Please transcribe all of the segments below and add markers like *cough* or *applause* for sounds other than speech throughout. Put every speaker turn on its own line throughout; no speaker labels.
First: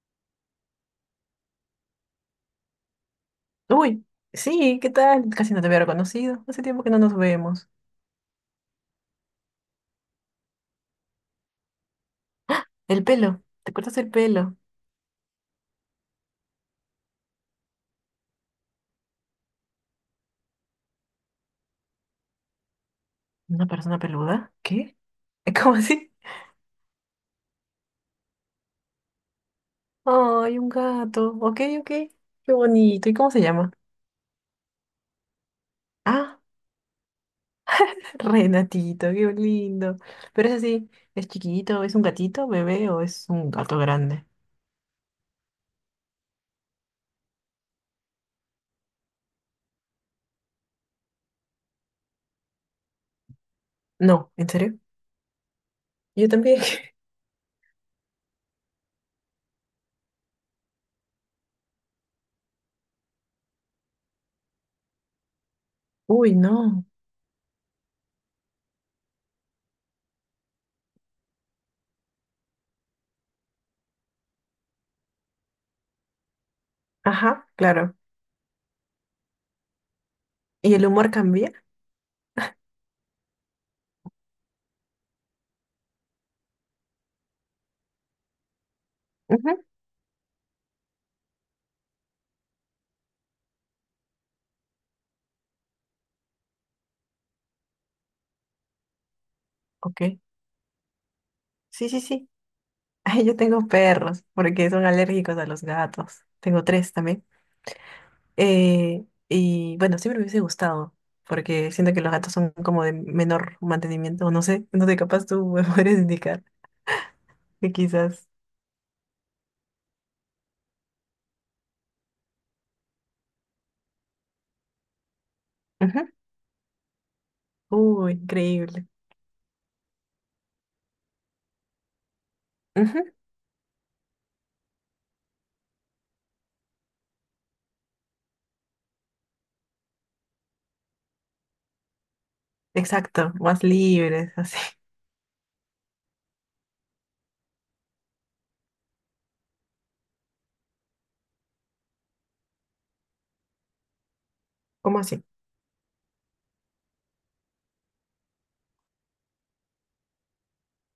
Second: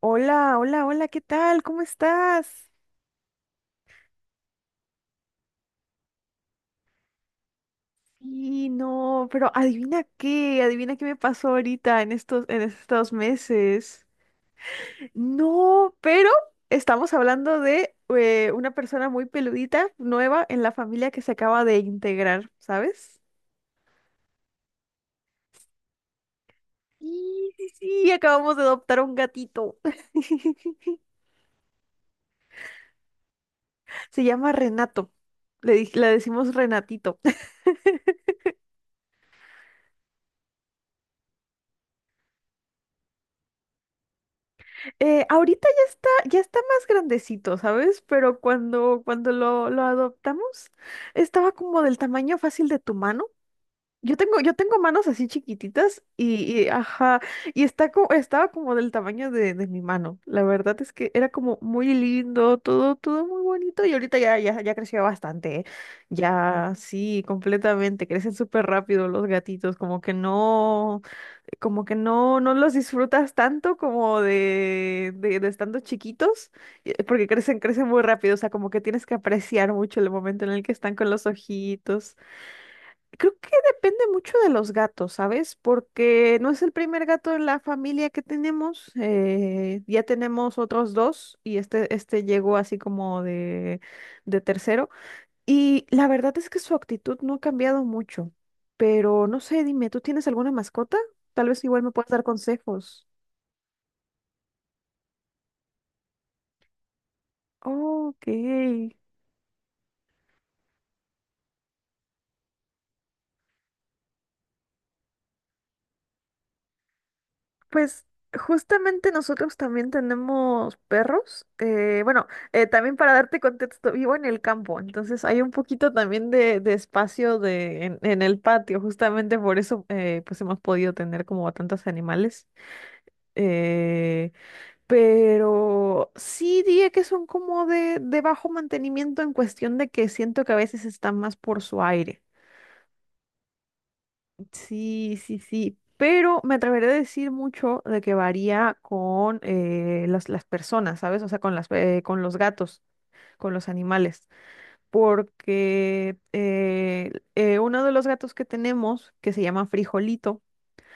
Hola, hola, hola, ¿qué tal? ¿Cómo estás?
Uy, sí, ¿qué tal? Casi no te había reconocido. Hace tiempo que no nos vemos.
Y no, pero adivina qué me pasó ahorita en
El
estos
pelo, ¿te cortas
meses.
el pelo?
No, pero estamos hablando de una persona muy peludita, nueva en la familia que se acaba de integrar, ¿sabes?
¿Una persona peluda? ¿Qué? *laughs* ¿Cómo así?
Sí, sí, sí, acabamos de adoptar un gatito.
Ay, un
*laughs*
gato. Ok, ok. Qué bonito. ¿Y cómo se llama?
Se llama Renato. Le, le
Ah,
decimos Renatito.
*laughs* Renatito, qué lindo. Pero es así, ¿es chiquito? ¿Es un gatito, bebé o es un gato grande?
Ahorita ya está más grandecito, ¿sabes? Pero cuando lo adoptamos, estaba como del tamaño fácil de tu mano. Yo
No,
tengo,
¿en
yo
serio?
tengo manos así chiquititas
Yo también.
y,
*laughs*
ajá, y estaba como del tamaño de mi mano. La verdad es que era como muy lindo, todo, todo muy bonito y ahorita ya, ya, ya creció bastante, ¿eh?
Uy,
Ya,
no.
sí, completamente, crecen súper rápido los gatitos, como que no, no los disfrutas tanto como de estando chiquitos, porque
Ajá,
crecen
claro.
muy rápido, o sea, como que tienes que apreciar mucho el momento en el que
¿Y el
están con
humor
los
cambia?
ojitos. Creo que depende mucho de los gatos, ¿sabes? Porque no es el primer gato en la familia que tenemos,
Ujú.
ya tenemos otros dos y este llegó así como de tercero. Y la verdad es que su actitud no ha cambiado mucho, pero no sé, dime, ¿tú
Ok.
tienes alguna mascota? Tal vez igual
Sí,
me
sí,
puedas dar
sí.
consejos.
Ay, yo tengo perros, porque son alérgicos a los gatos. Tengo tres también.
Ok,
Y bueno, siempre me hubiese gustado, porque siento que los gatos son como de menor mantenimiento, o no sé, capaz tú me *laughs* puedes indicar que
pues
quizás.
justamente nosotros también tenemos perros. Bueno, también para darte contexto, vivo en el campo, entonces hay un poquito
Ujú.
también de espacio
Uy,
en el patio,
increíble.
justamente por eso pues hemos podido tener como a tantos animales.
Ujú.
Eh, Pero sí diría que son como de bajo mantenimiento en cuestión de que siento que a veces están más por su aire.
Exacto, más libres, *laughs* así.
Sí, sí, sí. Pero me atreveré a decir mucho de que varía con las personas, ¿sabes? O sea, con con los gatos, con los animales.
¿Cómo así?
Porque uno de los gatos que tenemos, que se llama Frijolito.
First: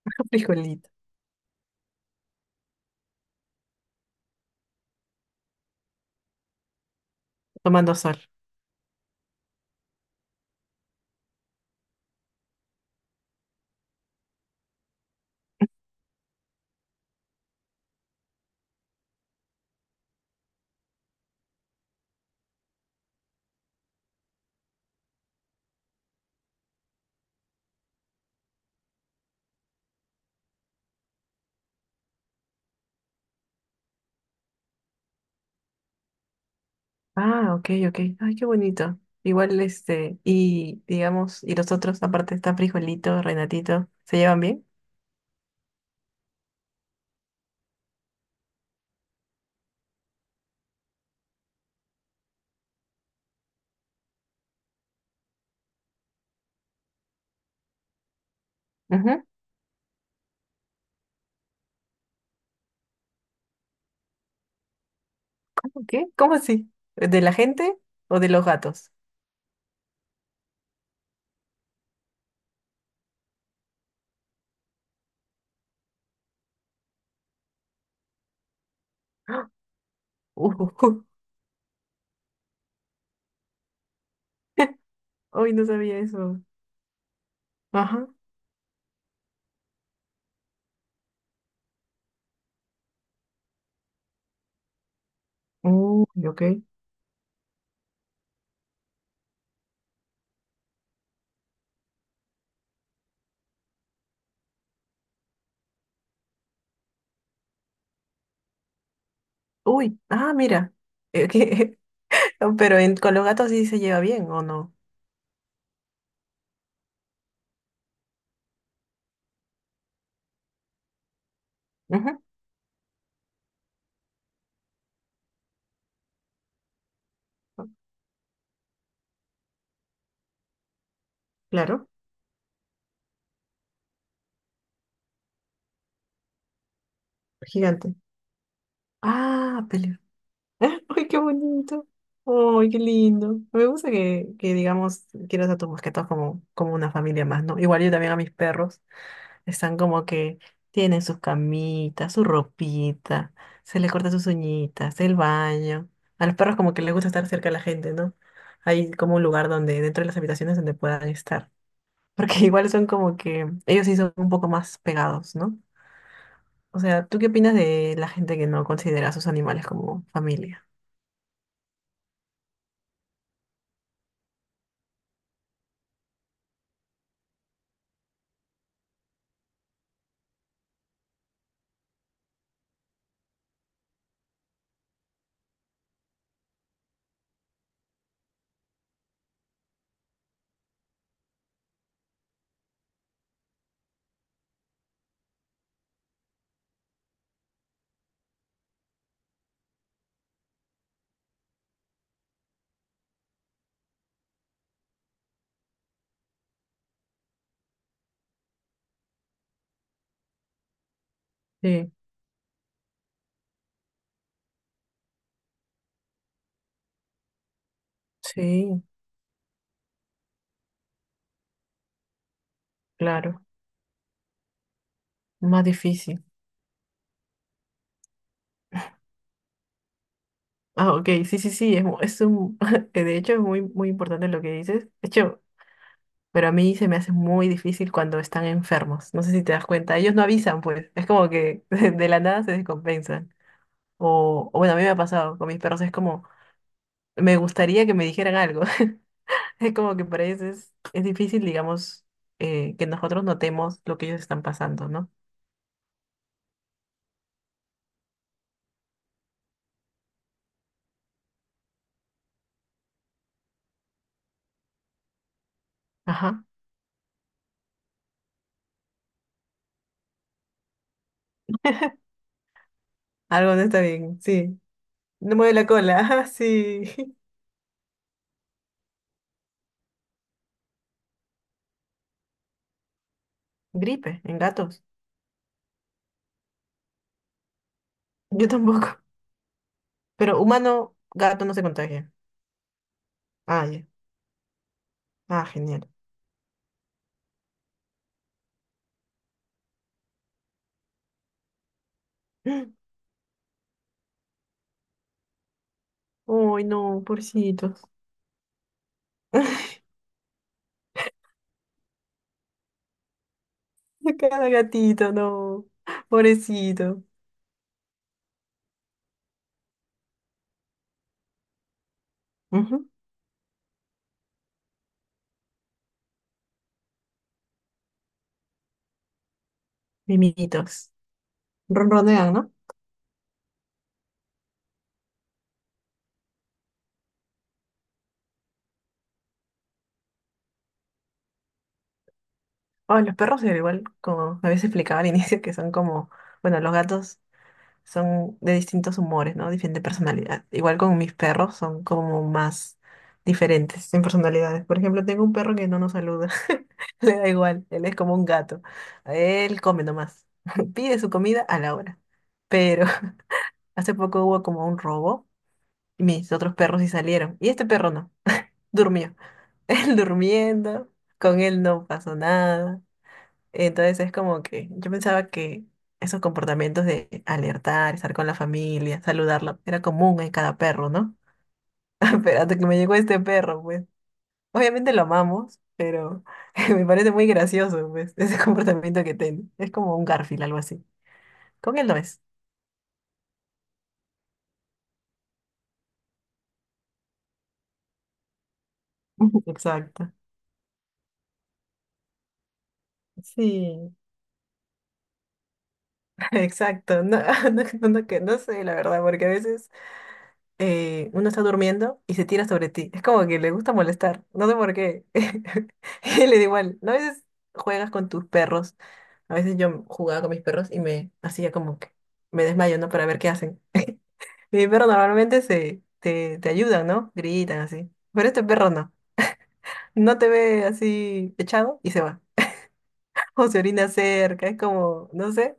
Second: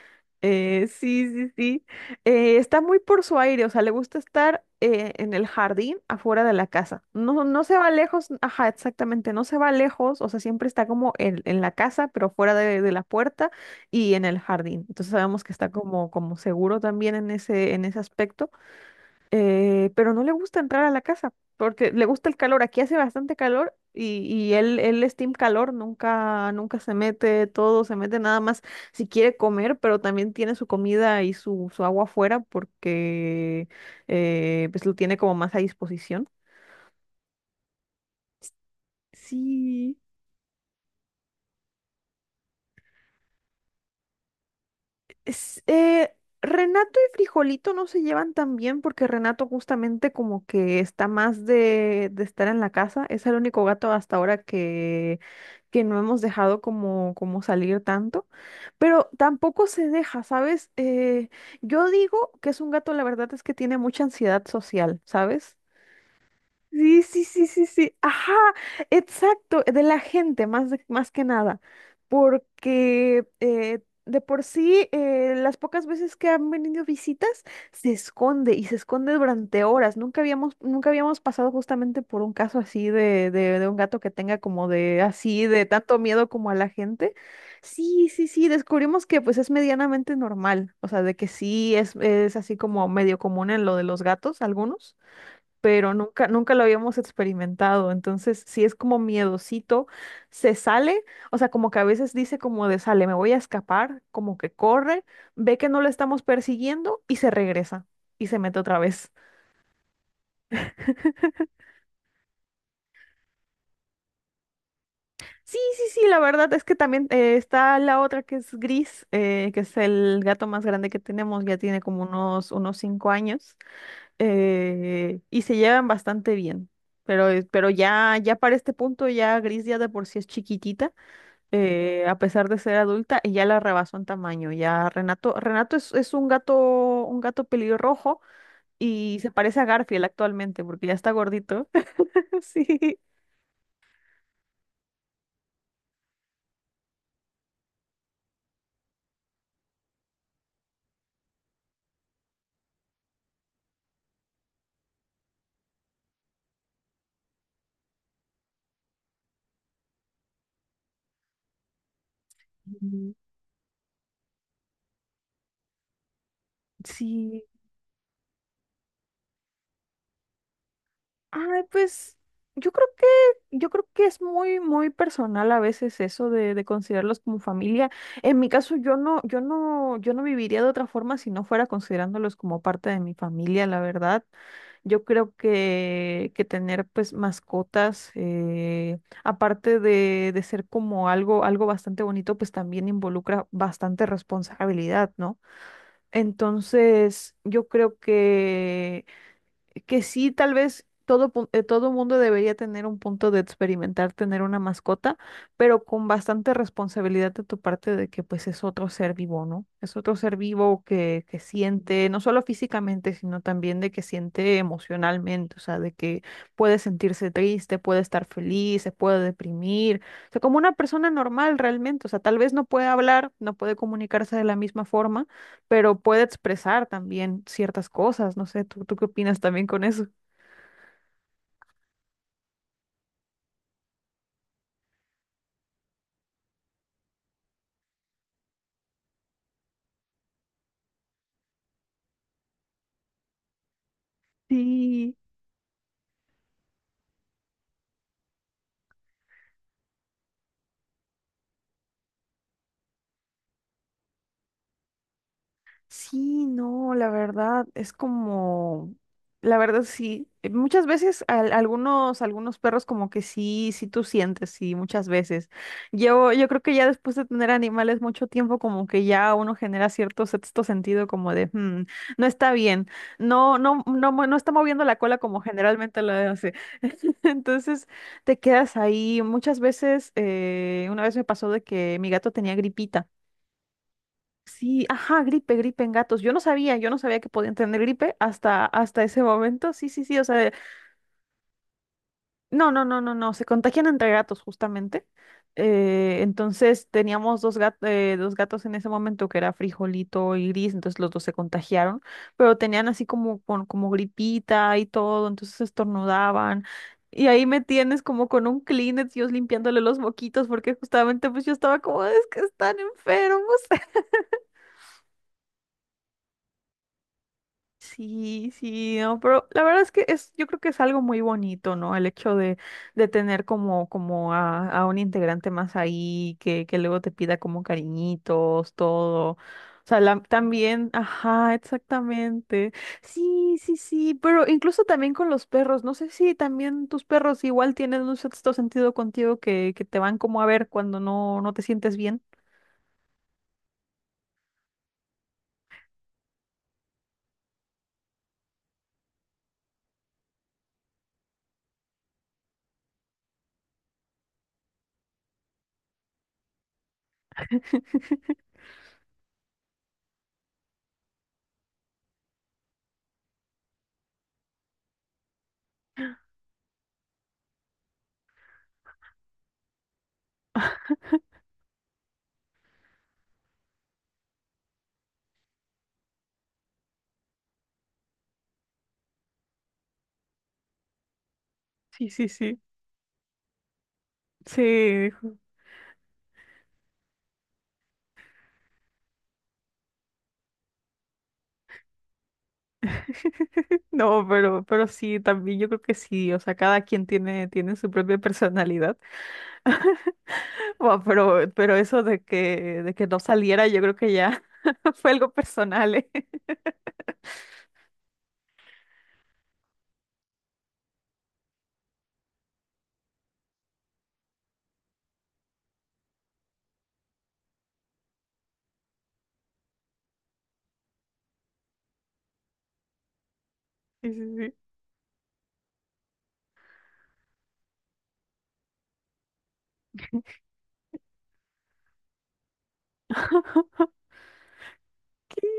*laughs* Frijolito,
Sí, sí, sí. Está muy por su aire, o sea, le gusta estar en el jardín afuera de la casa. No, no se va
tomando sol.
lejos, ajá, exactamente, no se va lejos, o sea, siempre está como en la casa, pero fuera de la puerta y en el jardín. Entonces sabemos que está como, como seguro también en en ese aspecto, pero no le gusta entrar a la casa porque le gusta el calor. Aquí hace bastante calor y él es team calor, nunca, nunca se mete todo, se mete nada más si quiere comer, pero también tiene su comida y su agua afuera porque pues lo tiene como más a disposición.
Ah, ok, ok. Ay, qué bonito. Igual
Sí.
este, y digamos, y los otros, aparte está Frijolito, Renatito, ¿se llevan bien?
Es- eh, Renato y Frijolito no se llevan tan bien porque Renato justamente como que está más de estar en la casa. Es el único gato hasta ahora que no hemos dejado como, como salir tanto. Pero tampoco se deja, ¿sabes? Yo digo que es un gato, la verdad es que tiene mucha ansiedad social, ¿sabes?
¿Qué? ¿Cómo así?
Sí,
¿De
sí,
la
sí, sí,
gente
sí.
o de
Ajá,
los gatos?
exacto, de la gente, más que nada, porque de por sí, las pocas veces que han venido visitas, se esconde y se esconde
¡Ah!
durante horas. Nunca
Uh,
habíamos pasado justamente por un caso así de un gato que tenga como
*laughs*
de así,
Uy, no
de
sabía
tanto miedo
eso.
como a la gente.
Ajá.
Sí, sí, sí, descubrimos que pues es medianamente normal, o sea, de que sí es así como medio común en lo de los gatos, algunos pero nunca,
Uy, ok.
nunca lo habíamos experimentado. Entonces, sí es como miedosito, se sale, o sea, como que a veces dice como de sale, me voy a escapar, como que corre, ve que no lo estamos persiguiendo y se regresa y se mete otra vez.
Uy, ah, mira. Eh, que- *laughs* Pero con los gatos sí se lleva bien, ¿o no?
Sí, sí, sí, la verdad es que también está la otra que es gris, que es el gato más grande que tenemos, ya tiene como
Ujú.
unos 5 años, y se llevan bastante bien. Pero ya, ya para este punto, ya Gris ya de por sí es chiquitita,
Claro,
a pesar de ser adulta, y ya la rebasó en tamaño. Ya Renato es un gato
gigante.
pelirrojo y se parece a
Ah, peleo.
Garfield
*laughs*
actualmente porque ya
Ay,
está
qué
gordito.
bonito.
*laughs*
Ay, qué
Sí.
lindo. Me gusta que digamos, quieras a tus mascotas como, como una familia más, ¿no? Igual yo también a mis perros. Están como que tienen sus camitas, su ropita, se les corta sus uñitas, el baño. A los perros como que les gusta estar cerca de la gente, ¿no? Hay como un lugar donde, dentro de las habitaciones donde puedan estar. Porque *laughs* igual son
Mm.
como que, ellos sí son un poco más pegados, ¿no? O sea, ¿tú qué
Sí.
opinas de la gente que no considera a sus animales como familia?
Ay, pues yo creo que, yo creo que es muy, muy personal a veces eso de considerarlos como familia. En mi caso, yo no viviría de otra forma si no fuera considerándolos como parte de mi familia, la verdad. Yo creo que tener pues mascotas, aparte de ser como algo, algo bastante bonito, pues también involucra bastante responsabilidad, ¿no? Entonces, yo creo que sí, tal vez todo mundo debería tener un punto de experimentar tener una mascota, pero con bastante responsabilidad de tu parte de que pues es otro ser vivo, ¿no? Es otro ser vivo que
Sí,
siente, no solo físicamente, sino también de que siente emocionalmente, o sea, de que puede sentirse triste, puede estar feliz,
sí,
se puede deprimir, o sea, como una persona normal realmente, o sea, tal vez no puede hablar,
claro.
no puede comunicarse de la misma forma,
Más
pero puede
difícil.
expresar también ciertas cosas. No sé, ¿tú, tú qué opinas también con eso?
Ah, ok, sí, sí, sí, es *laughs* de hecho es muy, muy importante lo que dices. De hecho, pero a mí se me hace muy difícil cuando están enfermos. No sé si te das cuenta. Ellos no avisan, pues. Es como que *laughs* de la nada se descompensan. O bueno, a mí me ha
Sí.
pasado con mis perros. Es como, me gustaría que me dijeran algo. *laughs* Es como que para ellos es difícil, digamos, que nosotros notemos lo que ellos están pasando, ¿no?
Sí, no, la verdad sí, muchas veces algunos, algunos perros como que sí, sí tú sientes, sí, muchas veces.
Ajá.
Yo creo que ya después de tener animales mucho tiempo como que ya uno genera cierto sexto sentido como de, "Hmm, no está bien,
Algo
no,
no está
no, no,
bien,
no está
sí.
moviendo la cola
No
como
mueve la cola,
generalmente
*laughs*
lo
ajá,
hace."
sí.
*laughs* Entonces te quedas ahí. Muchas veces, una vez me pasó de que mi gato tenía gripita.
*laughs* Gripe en gatos.
Sí, ajá, gripe, gripe en gatos. Yo no sabía que podían tener gripe
Yo tampoco.
hasta ese momento. Sí, sí, sí, o
Pero
sea,
humano, gato no se contagia.
no, no, no, no, no, se
Ah, ya.
contagian entre gatos justamente.
Ah, genial.
Entonces teníamos dos gatos en ese momento que era Frijolito y Gris, entonces los dos se contagiaron, pero tenían así
*gasps*
como, como gripita y todo, entonces estornudaban.
Uy, no,
Y ahí me
pobrecito.
tienes como con un Kleenex, yo
*laughs*
limpiándole los moquitos, porque justamente pues yo estaba como, es que están enfermos.
Cada gatito, no. Pobrecito.
Sí, sí, no, pero la verdad es que es, yo creo que es algo muy bonito, ¿no? El hecho
Ujú.
de tener como, como a un integrante más ahí, que luego te pida como cariñitos, todo. O sea, también,
Mimiditos.
ajá,
Ronronean, ¿no?
exactamente. Sí, sí, sí, pero incluso también con los perros, no sé si también tus perros igual tienen un sexto sentido contigo que te van como a ver cuando no, no te sientes bien.
Ay, los perros eran igual, como a veces explicaba al inicio, que son como, bueno, los gatos son de distintos humores, ¿no? Diferente personalidad. Igual con mis perros son como más diferentes en personalidades. Por ejemplo, tengo un perro que no nos saluda. *laughs* Le da igual, él es como un gato. Él come nomás. *laughs* Pide su comida a la hora. Pero *laughs* hace poco hubo como un robo. Mis otros perros sí salieron. Y este perro no. Durmió. *laughs* Él durmiendo. Con él no pasó nada. Entonces es como que yo pensaba que esos comportamientos de alertar, estar con la familia, saludarla, era común en cada perro, ¿no?
Sí,
*laughs*
sí,
Pero hasta
sí.
que me llegó este perro, pues.
Sí,
Obviamente lo
*laughs* dijo.
amamos, pero *laughs* me parece muy gracioso, pues, *laughs* ese comportamiento que tiene. Es como un Garfield, algo así. Con él no es.
No, pero sí, también yo creo que sí, o sea, cada quien tiene, tiene su propia personalidad.
*laughs* Exacto.
*laughs* Bueno, pero eso de de que no saliera, yo
Sí,
creo que ya *laughs* fue algo personal, ¿eh?
*laughs*
*laughs*
exacto. No, *laughs* no que no sé, la verdad, porque a veces uno está durmiendo y se tira sobre ti. Es como que le gusta molestar. No sé por qué. *laughs* Y le da igual. ¿No? A veces juegas con tus perros. A veces yo jugaba con mis perros y me hacía como que me desmayo, ¿no? Para ver qué hacen.
Sí, sí, sí.
Mi perro normalmente te ayudan, ¿no? Gritan así. Pero este perro no. No te ve así echado y se va. *laughs* O se orina
*laughs*
cerca. Es como, no
¿Qué?
sé.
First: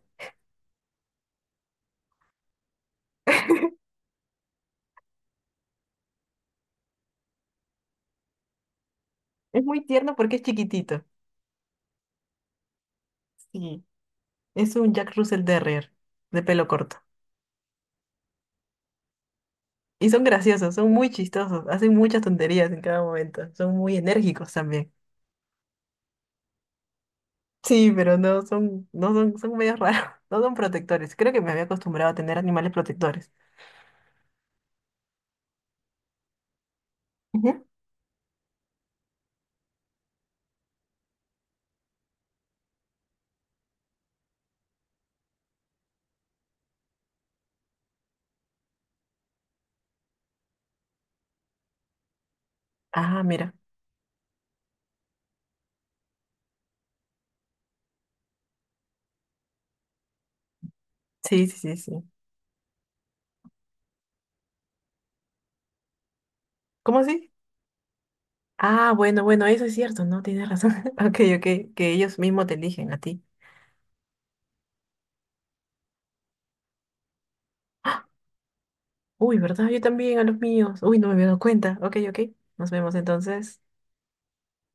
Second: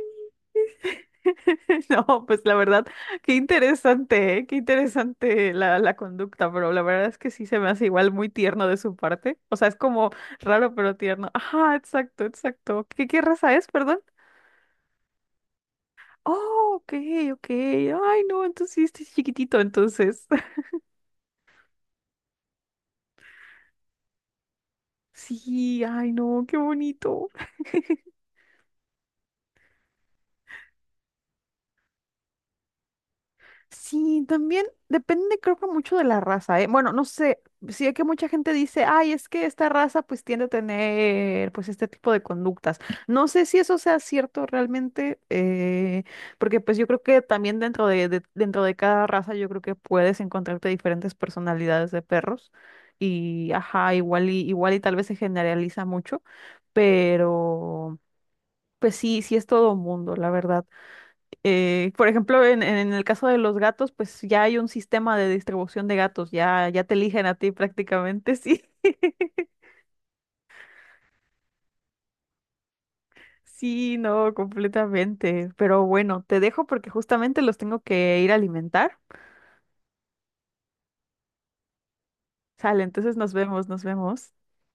*laughs* No, pues la verdad, qué
*laughs*
interesante, ¿eh? Qué interesante la conducta, pero la verdad es que sí se me hace igual muy tierno de su parte. O
Es
sea, es
muy
como
tierno porque es
raro pero
chiquitito.
tierno. Ajá, exacto, exacto. ¿Qué, qué raza es,
Sí.
perdón?
Es un Jack Russell Terrier de pelo
Oh, ok,
corto.
ok. Ay, no, entonces sí, este sí es chiquitito,
Y son
entonces. *laughs*
graciosos, son muy chistosos, hacen muchas tonterías en cada momento, son muy enérgicos también.
Sí, ay, no, qué bonito.
Sí,
*laughs*
pero no son, no son, son medio raros, *laughs* no son protectores. Creo que me había acostumbrado a tener animales protectores.
Sí, también depende, creo que mucho de la raza, ¿eh? Bueno, no sé,
Ujú.
sí que mucha gente dice, ay, es que esta raza pues tiende a tener pues este tipo de conductas. No sé si eso sea cierto realmente, porque pues yo creo que también dentro dentro de cada raza yo creo que puedes encontrarte diferentes personalidades de perros
Ah,
y,
mira.
ajá, igual y, igual y tal vez se generaliza mucho, pero pues sí, sí es todo mundo, la verdad.
Sí, sí, sí, sí.
Por ejemplo, en el caso de los gatos, pues ya hay un sistema de distribución de gatos, ya, ya te
¿Cómo
eligen
así?
a ti prácticamente, sí.
Ah, bueno, bueno,
*laughs*
eso es cierto, no, tienes razón. *laughs* Ok, ok, que ellos mismos te eligen a ti.
Sí, no, completamente. Pero bueno, te dejo porque justamente los tengo
¡Ah!
que ir a alimentar.
Uy, ¿verdad? Yo también a los míos. Uy, no me había dado cuenta. Ok, ok. Nos
Sale,
vemos
entonces nos
entonces.
vemos, nos vemos.